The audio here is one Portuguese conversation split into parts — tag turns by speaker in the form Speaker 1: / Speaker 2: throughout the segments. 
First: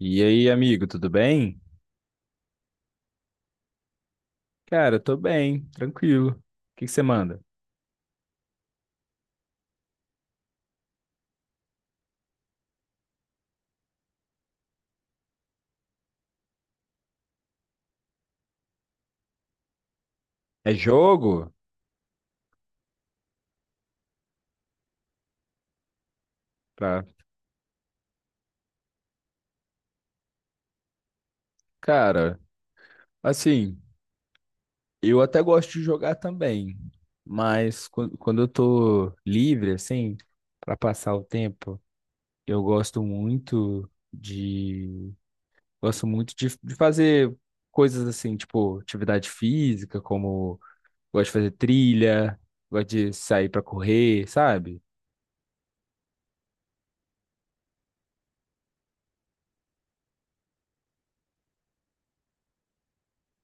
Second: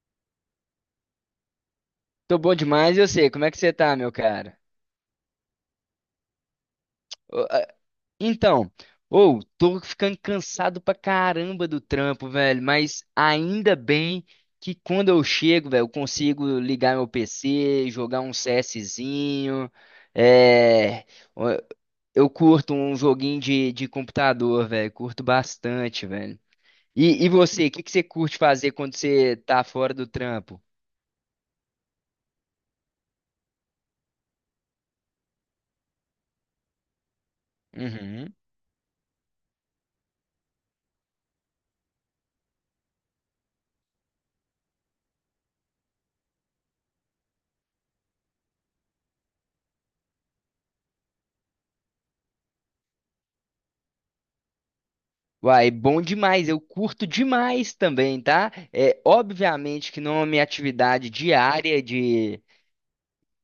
Speaker 1: E aí, amigo, tudo bem?
Speaker 2: Tô bom demais, eu sei. Como é que você tá, meu cara?
Speaker 1: Cara, eu tô bem, tranquilo. O que você manda?
Speaker 2: Ô, então, ou tô ficando cansado pra caramba do trampo, velho, mas ainda bem que quando eu chego, velho, eu consigo ligar meu PC, jogar um CSzinho,
Speaker 1: É
Speaker 2: é...
Speaker 1: jogo?
Speaker 2: ó, eu curto um joguinho de computador, velho, curto bastante, velho.
Speaker 1: Tá.
Speaker 2: E você, o que que você curte fazer quando você tá fora do trampo?
Speaker 1: Cara, assim, eu até gosto de jogar também, mas quando eu tô livre, assim, pra passar o tempo, eu gosto muito de, fazer coisas assim, tipo atividade física, como gosto de fazer trilha, gosto de sair pra correr, sabe?
Speaker 2: Uai, bom demais, eu curto demais também, tá? É, obviamente que não é minha atividade diária de.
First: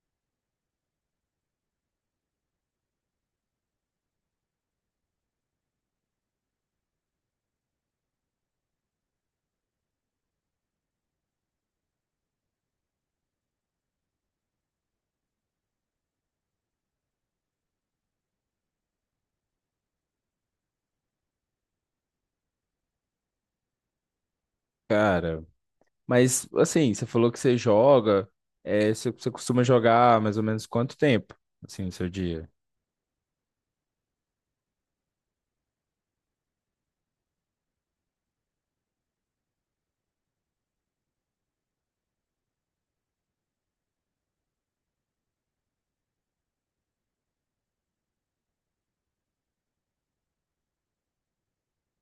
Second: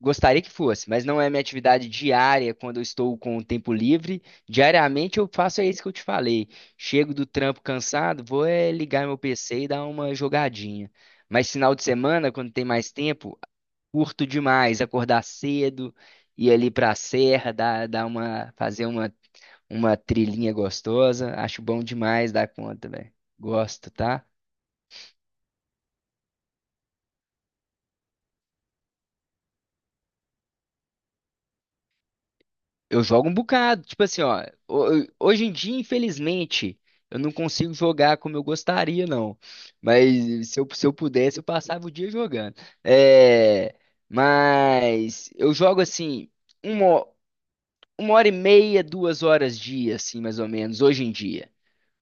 Speaker 2: Gostaria que fosse, mas não é minha atividade diária quando eu estou com o tempo livre. Diariamente eu faço é isso que eu te falei. Chego do trampo cansado, vou é ligar meu PC e dar uma jogadinha. Mas final de semana, quando tem mais tempo, curto demais acordar cedo, ir ali pra serra, fazer uma trilhinha gostosa. Acho bom demais dar conta, velho. Gosto, tá?
Speaker 1: Cara. Mas, assim, você falou que você joga, é, você costuma jogar mais ou menos quanto tempo, assim, no seu dia?
Speaker 2: Eu jogo um bocado. Tipo assim, ó. Hoje em dia, infelizmente, eu não consigo jogar como eu gostaria, não. Mas se eu pudesse, eu passava o dia jogando. É. Mas eu jogo assim. Uma, uma hora e meia, duas horas dia, assim, mais ou menos, hoje em dia.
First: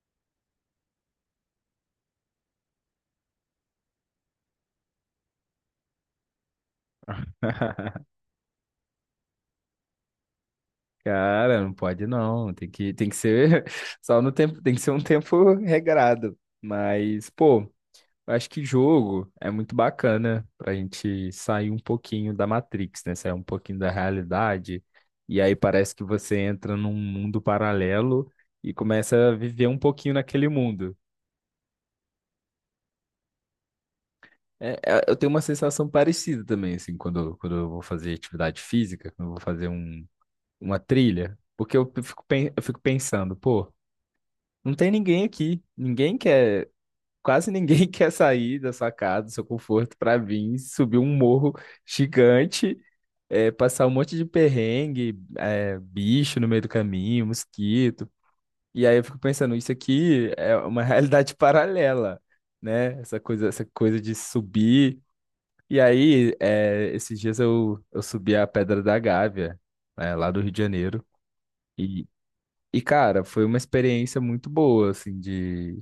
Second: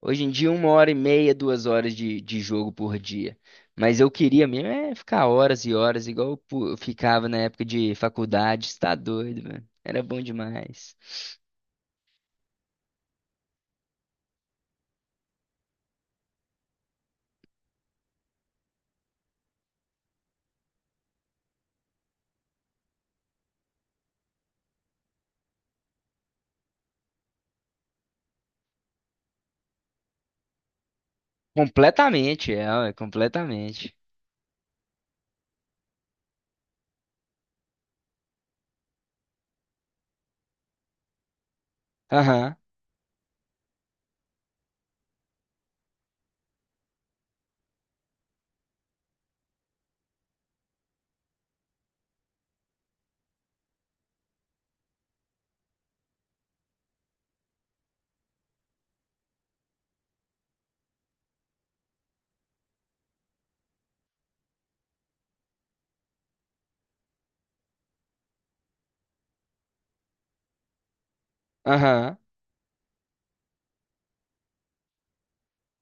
Speaker 2: Hoje em dia, uma hora e meia, duas horas de jogo por dia. Mas eu queria mesmo é ficar horas e horas, igual eu ficava na época de faculdade, você tá doido, mano. Era bom demais.
Speaker 1: Cara, não pode não, tem que ser só no tempo, tem que ser um tempo regrado. Mas, pô, eu acho que jogo é muito bacana pra gente sair um pouquinho da Matrix, né? Sair um pouquinho da realidade. E aí parece que você entra num mundo paralelo e começa a viver um pouquinho naquele mundo.
Speaker 2: Completamente, ué, completamente.
Speaker 1: Eu tenho uma sensação parecida também, assim, quando eu vou fazer atividade física, quando eu vou fazer um, uma trilha, porque
Speaker 2: Aham,
Speaker 1: eu fico pensando, pô, não tem ninguém aqui, ninguém quer, quase ninguém quer sair da sua casa, do seu conforto, pra vir subir um morro gigante, é, passar um monte de perrengue, é, bicho no meio do caminho, mosquito. E aí eu fico pensando, isso aqui é uma realidade paralela, né? Essa coisa de subir. E aí, é, esses dias eu subi a Pedra da Gávea, né, lá do Rio de Janeiro. E,
Speaker 2: aham.
Speaker 1: e, cara, foi uma experiência muito boa, assim,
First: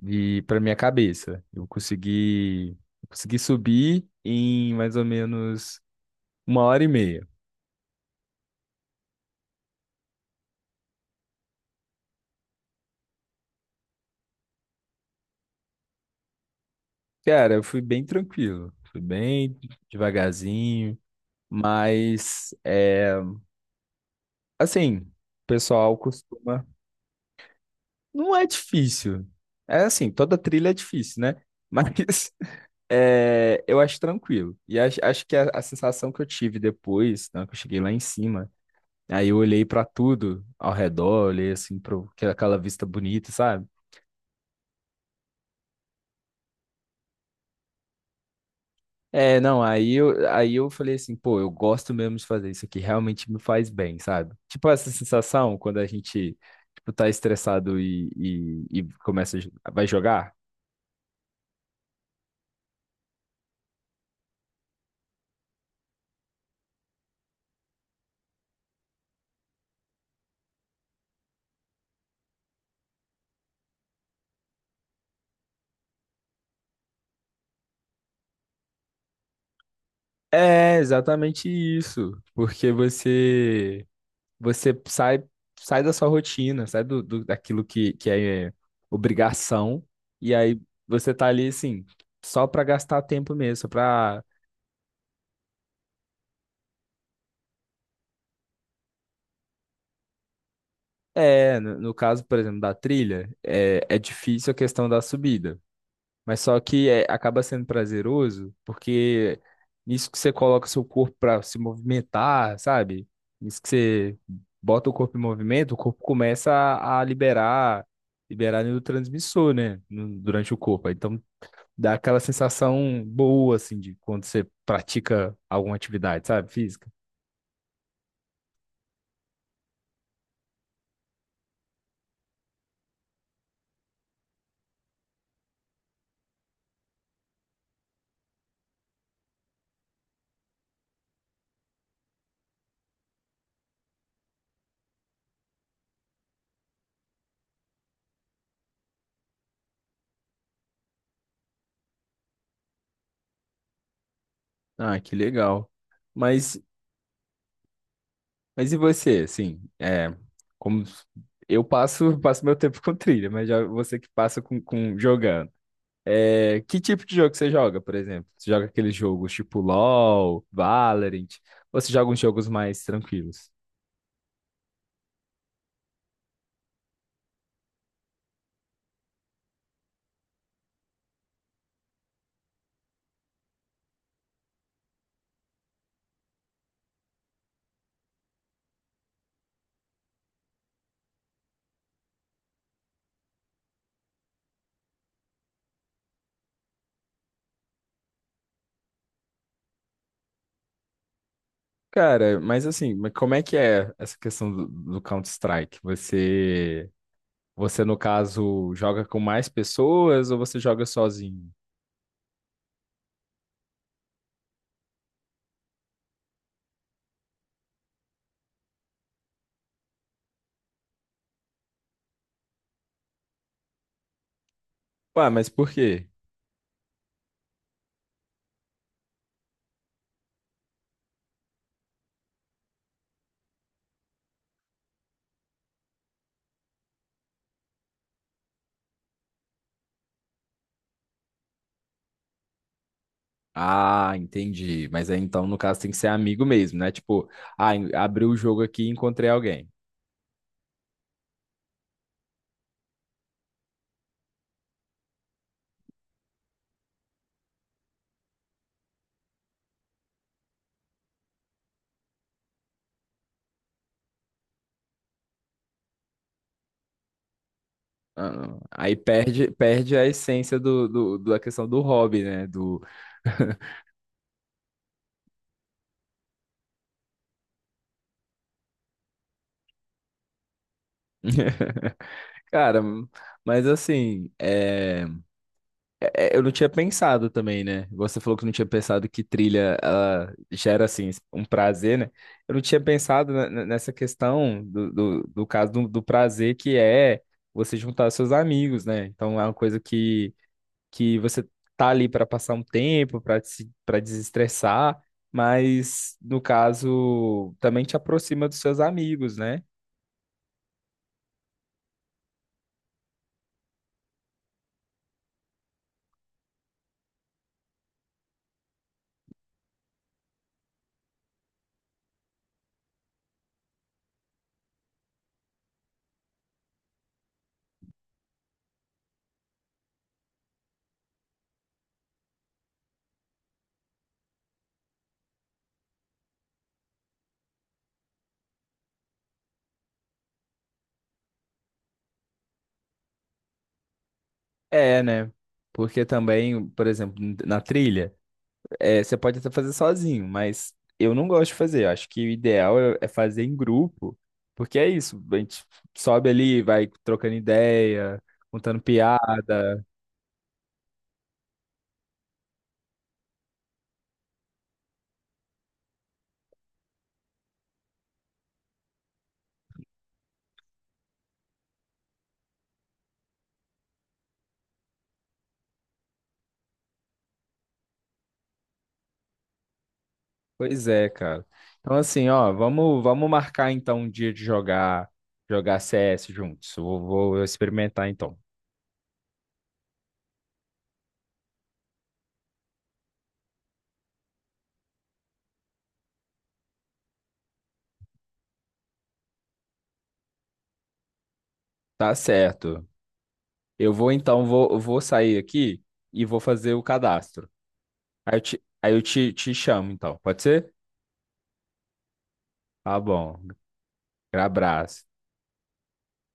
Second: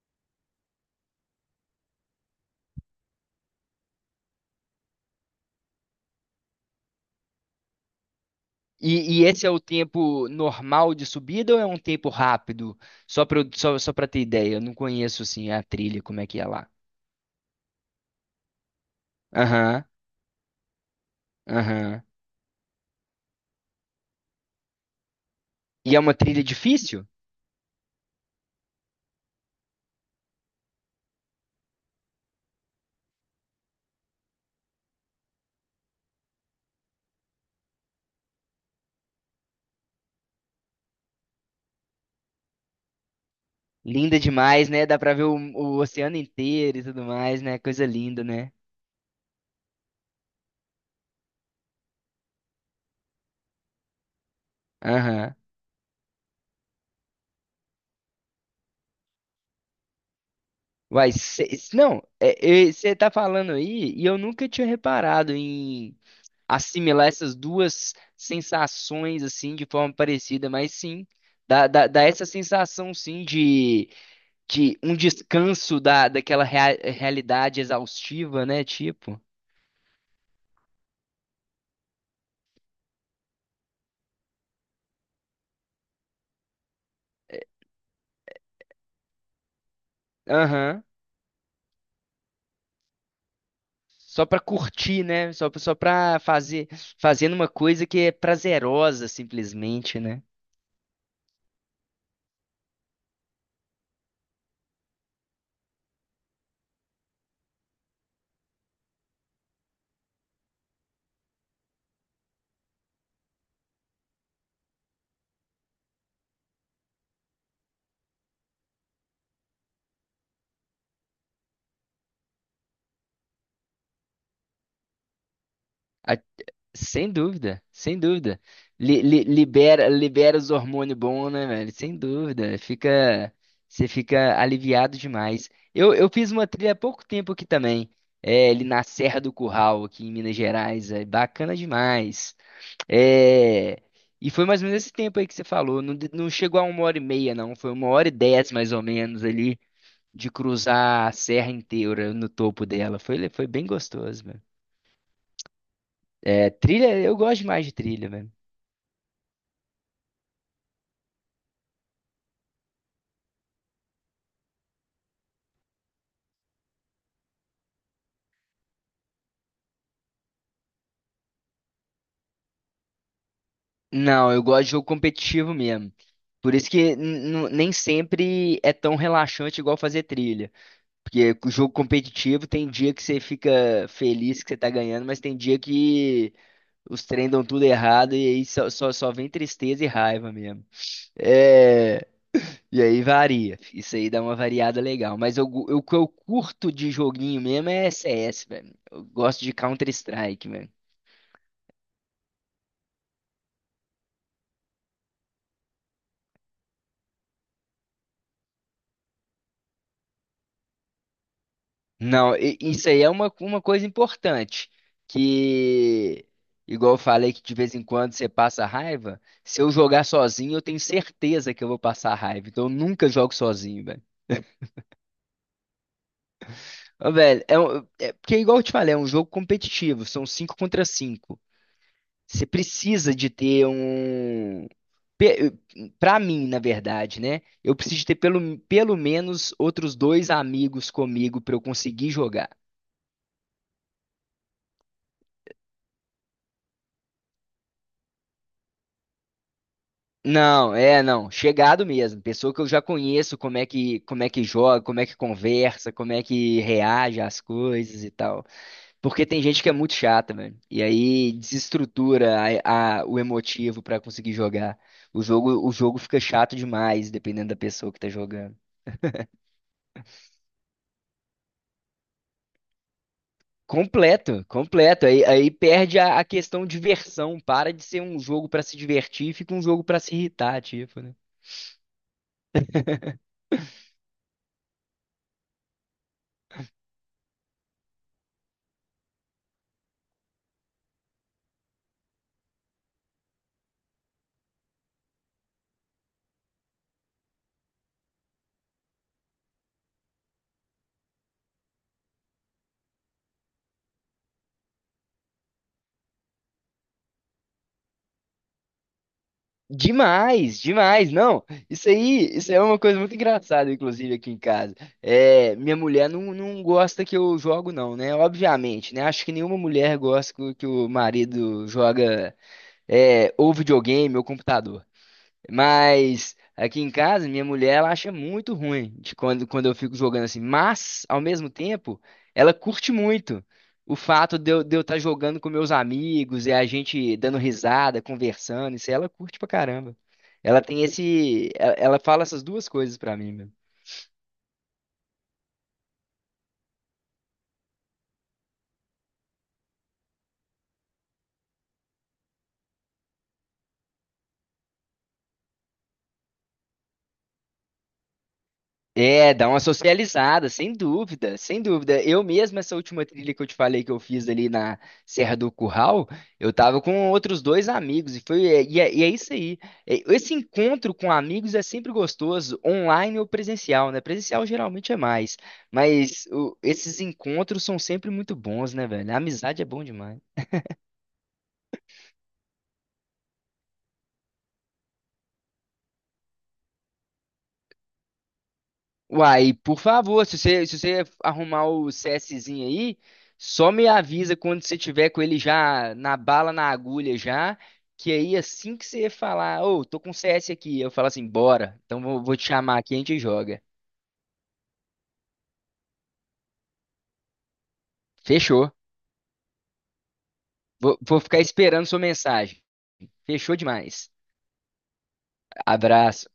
Speaker 1: de para minha cabeça. Eu consegui subir em mais ou menos uma hora e meia.
Speaker 2: E esse é o tempo normal de subida ou é um tempo rápido? Só pra ter ideia, eu não conheço, assim, a trilha, como é que é lá.
Speaker 1: Cara, eu fui bem tranquilo, fui bem
Speaker 2: Aham,
Speaker 1: devagarzinho,
Speaker 2: aham.
Speaker 1: mas, é, assim, o
Speaker 2: E
Speaker 1: pessoal
Speaker 2: é uma trilha
Speaker 1: costuma.
Speaker 2: difícil?
Speaker 1: Não é difícil. É assim, toda trilha é difícil, né? Mas. É, eu acho tranquilo. E acho que a sensação que eu tive depois, né, que eu cheguei lá em cima, aí eu olhei pra tudo ao redor, olhei assim para aquela vista bonita, sabe?
Speaker 2: Linda demais, né? Dá pra ver o oceano inteiro e tudo mais, né? Coisa linda, né?
Speaker 1: É, não, aí eu falei assim, pô, eu gosto mesmo de fazer isso aqui, realmente me faz bem, sabe? Tipo essa
Speaker 2: Aham.
Speaker 1: sensação quando a gente, tipo, tá estressado e começa, vai jogar.
Speaker 2: Uai, não, você tá falando aí e eu nunca tinha reparado em assimilar essas duas sensações assim de forma parecida, mas sim, dá essa sensação sim de um descanso daquela realidade exaustiva, né? Tipo.
Speaker 1: É exatamente isso, porque você sai, sai da sua rotina, sai do, daquilo que, é, obrigação, e aí
Speaker 2: Aham.
Speaker 1: você tá ali, assim, só pra gastar tempo mesmo, só pra...
Speaker 2: Só pra curtir, né? Só pra fazendo uma coisa que é prazerosa, simplesmente, né?
Speaker 1: É, no, no caso, por exemplo, da trilha, é, é difícil a questão da subida, mas só que é, acaba sendo prazeroso, porque nisso que você coloca seu corpo pra se movimentar, sabe? Nisso que você bota o corpo em movimento, o corpo começa a liberar neurotransmissor, né, durante o corpo. Então dá aquela sensação boa, assim, de quando você pratica alguma
Speaker 2: A-
Speaker 1: atividade, sabe, física.
Speaker 2: sem dúvida, sem dúvida. Libera os hormônios bons, né, velho? Sem dúvida. Você fica aliviado demais. Eu fiz uma trilha há pouco tempo aqui também. É, ali na Serra do Curral, aqui em Minas Gerais. É bacana demais. É, e foi mais ou menos esse tempo aí que você falou. Não, não chegou a uma hora e meia, não. Foi uma hora e dez, mais ou menos, ali. De cruzar a serra inteira no topo dela. Foi bem gostoso, mano.
Speaker 1: Ah, que legal.
Speaker 2: É,
Speaker 1: Mas,
Speaker 2: trilha, eu gosto demais de trilha, mano.
Speaker 1: mas e você, assim, é, como eu passo, passo meu tempo com trilha, mas já você que passa com jogando. É, que tipo de jogo que você joga, por exemplo? Você joga aqueles jogos tipo LoL, Valorant, ou você joga uns jogos mais tranquilos?
Speaker 2: Não, eu gosto de jogo competitivo mesmo. Por isso que nem sempre é tão relaxante igual fazer trilha. Porque o jogo competitivo tem dia que você fica feliz que você tá ganhando, mas tem dia que os trem dão tudo errado e aí só vem tristeza e raiva mesmo. É. E aí varia. Isso aí dá uma variada legal. Mas o que eu curto de joguinho mesmo é CS, velho. Eu gosto de Counter-Strike, velho.
Speaker 1: Cara, mas assim, mas como é que é essa questão do, do Counter-Strike? Você, no caso, joga com mais pessoas ou você joga sozinho?
Speaker 2: Não, isso aí é uma coisa importante. Que, igual eu falei, que de vez em quando você passa raiva. Se eu jogar sozinho, eu tenho certeza que eu vou passar raiva. Então eu nunca jogo sozinho, velho.
Speaker 1: Ué, mas por quê?
Speaker 2: Ô, velho, é, porque igual eu te falei, é um jogo competitivo. São 5 contra 5. Você precisa de ter um. pe- Pra mim, na verdade, né? Eu preciso de ter pelo menos outros dois amigos comigo pra eu conseguir jogar.
Speaker 1: Ah, entendi. Mas aí então, no caso, tem que ser amigo mesmo, né? Tipo, ah, abri o jogo aqui e encontrei alguém.
Speaker 2: Não, não. Chegado mesmo. Pessoa que eu já conheço, como é que joga, como é que conversa, como é que reage às coisas e tal. Porque tem gente que é muito chata, velho. E aí desestrutura o emotivo pra conseguir jogar. O jogo fica chato demais, dependendo da pessoa que tá jogando.
Speaker 1: Ah, perde a essência do, da questão do hobby, né? Do...
Speaker 2: Completo, completo. Aí perde a questão diversão. Para de ser um jogo pra se divertir, e fica um jogo pra se irritar, tipo, né?
Speaker 1: Cara, mas assim, é. Eu não tinha pensado também, né? Você falou que não tinha pensado que trilha ela gera, assim, um prazer, né? Eu não tinha pensado nessa questão do, do caso do, do prazer que é você juntar seus amigos, né? Então é uma coisa que você tá ali para passar um tempo, para se, para desestressar, mas no caso também te aproxima dos seus amigos, né?
Speaker 2: Demais, demais. Não, isso aí é uma coisa muito engraçada, inclusive, aqui em casa. É, minha mulher não gosta que eu jogo, não, né? Obviamente, né? Acho que nenhuma mulher gosta que o marido joga é, ou videogame ou computador. Mas aqui em casa, minha mulher, ela acha muito ruim de quando, eu fico jogando assim. Mas, ao mesmo tempo, ela curte muito o fato de eu estar jogando com meus amigos e a gente dando risada, conversando. Isso aí ela curte pra caramba. Ela tem esse. Ela fala essas duas coisas pra mim, meu.
Speaker 1: É, né? Porque também, por exemplo, na trilha. É, você pode até fazer sozinho, mas eu não gosto de fazer. Eu acho que o ideal é fazer em grupo, porque é isso. A gente sobe ali, vai trocando ideia, contando
Speaker 2: É, dá uma
Speaker 1: piada.
Speaker 2: socializada, sem dúvida, sem dúvida. Eu mesmo, essa última trilha que eu te falei que eu fiz ali na Serra do Curral, eu tava com outros dois amigos, e é isso aí. É, esse encontro com amigos é sempre gostoso, online ou presencial, né? Presencial geralmente é mais, mas esses encontros são sempre muito bons, né, velho? A amizade é bom demais.
Speaker 1: Pois é, cara. Então, assim, ó, vamos marcar então um dia de jogar, jogar CS juntos. Eu vou experimentar então.
Speaker 2: Uai, por favor, se você arrumar o CSzinho aí, só me avisa quando você tiver com ele já na bala, na agulha já, que aí assim que você falar, ô, tô com CS aqui, eu falo assim, bora, então
Speaker 1: Tá
Speaker 2: vou te chamar
Speaker 1: certo.
Speaker 2: aqui e a gente joga.
Speaker 1: Eu vou então, eu vou sair aqui e vou fazer o cadastro.
Speaker 2: Fechou.
Speaker 1: Te chamo então, pode ser?
Speaker 2: Vou ficar esperando sua mensagem.
Speaker 1: Tá bom.
Speaker 2: Fechou demais.
Speaker 1: Abraço.
Speaker 2: Abraço.